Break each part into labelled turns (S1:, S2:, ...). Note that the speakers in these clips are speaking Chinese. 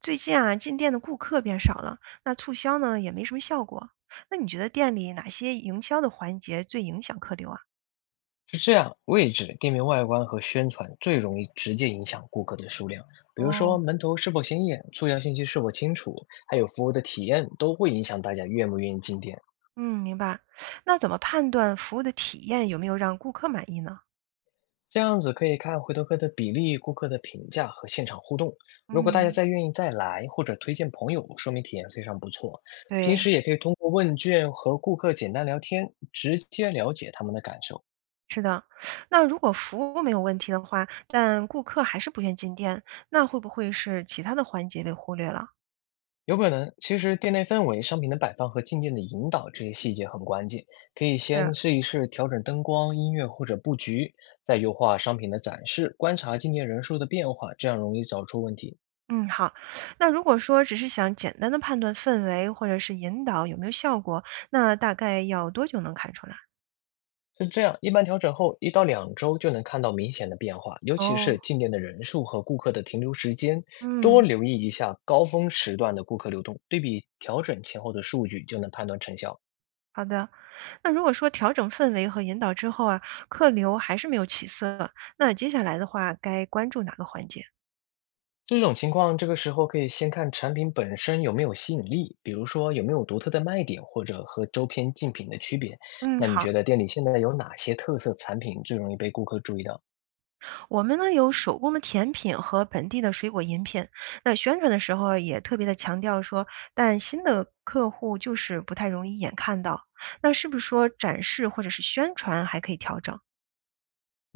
S1: 最近啊，进店的顾客变少了，那促销呢也没什么效果。那你觉得店里哪些营销的环节最影响客流啊？
S2: 是这样，位置、店面外观和宣传最容易直接影响顾客的数量。比如说，
S1: 哦，
S2: 门头是否显眼，促销信息是否清楚，还有服务的体验，都会影响大家愿不愿意进店。
S1: 嗯，明白。那怎么判断服务的体验有没有让顾客满意呢？
S2: 这样子可以看回头客的比例、顾客的评价和现场互动。如果大家
S1: 嗯，
S2: 再愿意再来，或者推荐朋友，说明体验非常不错。平
S1: 对，
S2: 时也可以通过问卷和顾客简单聊天，直接了解他们的感受。
S1: 是的。那如果服务没有问题的话，但顾客还是不愿进店，那会不会是其他的环节被忽略了？
S2: 有可能，其实店内氛围、商品的摆放和进店的引导这些细节很关键，可以
S1: 是，
S2: 先试一试调整灯光、音乐或者布局，再优化商品的展示，观察进店人数的变化，这样容易找出问题。
S1: 嗯，好。那如果说只是想简单的判断氛围或者是引导有没有效果，那大概要多久能看出来？
S2: 是这样，一般调整后1到2周就能看到明显的变化，尤其
S1: 哦，
S2: 是进店的人数和顾客的停留时间。多
S1: 嗯，
S2: 留意一下高峰时段的顾客流动，对比调整前后的数据就能判断成效。
S1: 好的。那如果说调整氛围和引导之后啊，客流还是没有起色，那接下来的话该关注哪个环节？
S2: 这种情况，这个时候可以先看产品本身有没有吸引力，比如说有没有独特的卖点，或者和周边竞品的区别。
S1: 嗯，
S2: 那你
S1: 好，
S2: 觉得店里现在有哪些特色产品最容易被顾客注意到？
S1: 我们呢有手工的甜品和本地的水果饮品。那宣传的时候啊也特别的强调说，但新的客户就是不太容易一眼看到。那是不是说展示或者是宣传还可以调整？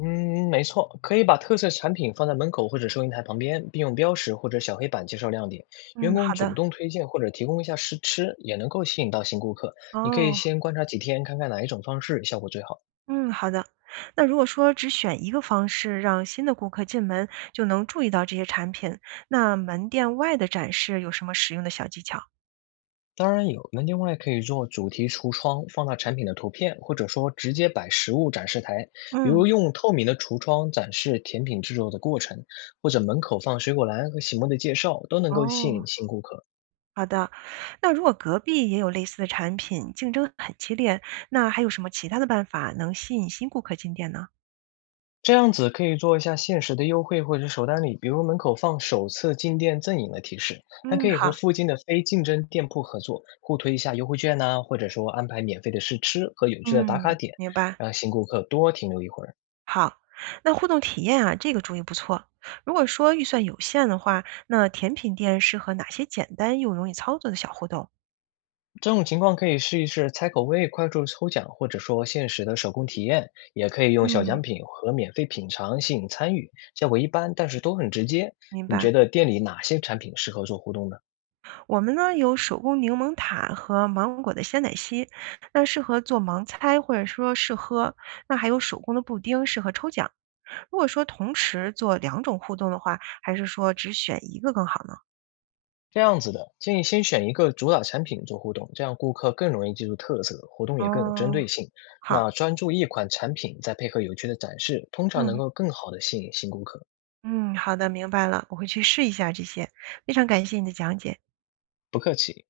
S2: 嗯，没错，可以把特色产品放在门口或者收银台旁边，并用标识或者小黑板介绍亮点。员
S1: 嗯，
S2: 工
S1: 好
S2: 主
S1: 的。
S2: 动推荐或者提供一下试吃，也能够吸引到新顾客。你可以
S1: 哦。
S2: 先观察几天，看看哪一种方式效果最好。
S1: 嗯，好的。那如果说只选一个方式让新的顾客进门就能注意到这些产品，那门店外的展示有什么实用的小技巧？
S2: 当然有，门店外可以做主题橱窗，放大产品的图片，或者说直接摆实物展示台，比
S1: 嗯，
S2: 如用透明的橱窗展示甜品制作的过程，或者门口放水果篮和醒目的介绍，都能够吸
S1: 哦，
S2: 引新顾客。
S1: 好的。那如果隔壁也有类似的产品，竞争很激烈，那还有什么其他的办法能吸引新顾客进店呢？
S2: 这样子可以做一下限时的优惠或者首单礼，比如门口放首次进店赠饮的提示，还可
S1: 嗯，
S2: 以
S1: 好，
S2: 和附近的非竞争店铺合作，互推一下优惠券呐、或者说安排免费的试吃和有趣的打卡
S1: 嗯，
S2: 点，
S1: 明白。
S2: 让新顾客多停留一会儿。
S1: 好，那互动体验啊，这个主意不错。如果说预算有限的话，那甜品店适合哪些简单又容易操作的小互动？
S2: 这种情况可以试一试猜口味、快速抽奖，或者说限时的手工体验，也可以用小
S1: 嗯。
S2: 奖品和免费品尝吸引参与，效果一般，但是都很直接。
S1: 明
S2: 你
S1: 白，
S2: 觉得店里哪些产品适合做互动呢？
S1: 我们呢有手工柠檬塔和芒果的鲜奶昔，那适合做盲猜或者说试喝。那还有手工的布丁，适合抽奖。如果说同时做两种互动的话，还是说只选一个更好呢？
S2: 这样子的，建议先选一个主打产品做互动，这样顾客更容易记住特色，活动也更有针
S1: 哦，
S2: 对性。
S1: 好，
S2: 那专注一款产品，再配合有趣的展示，通常能
S1: 嗯
S2: 够更好的吸引新顾客。
S1: 嗯，好的，明白了，我会去试一下这些。非常感谢你的讲解。
S2: 不客气。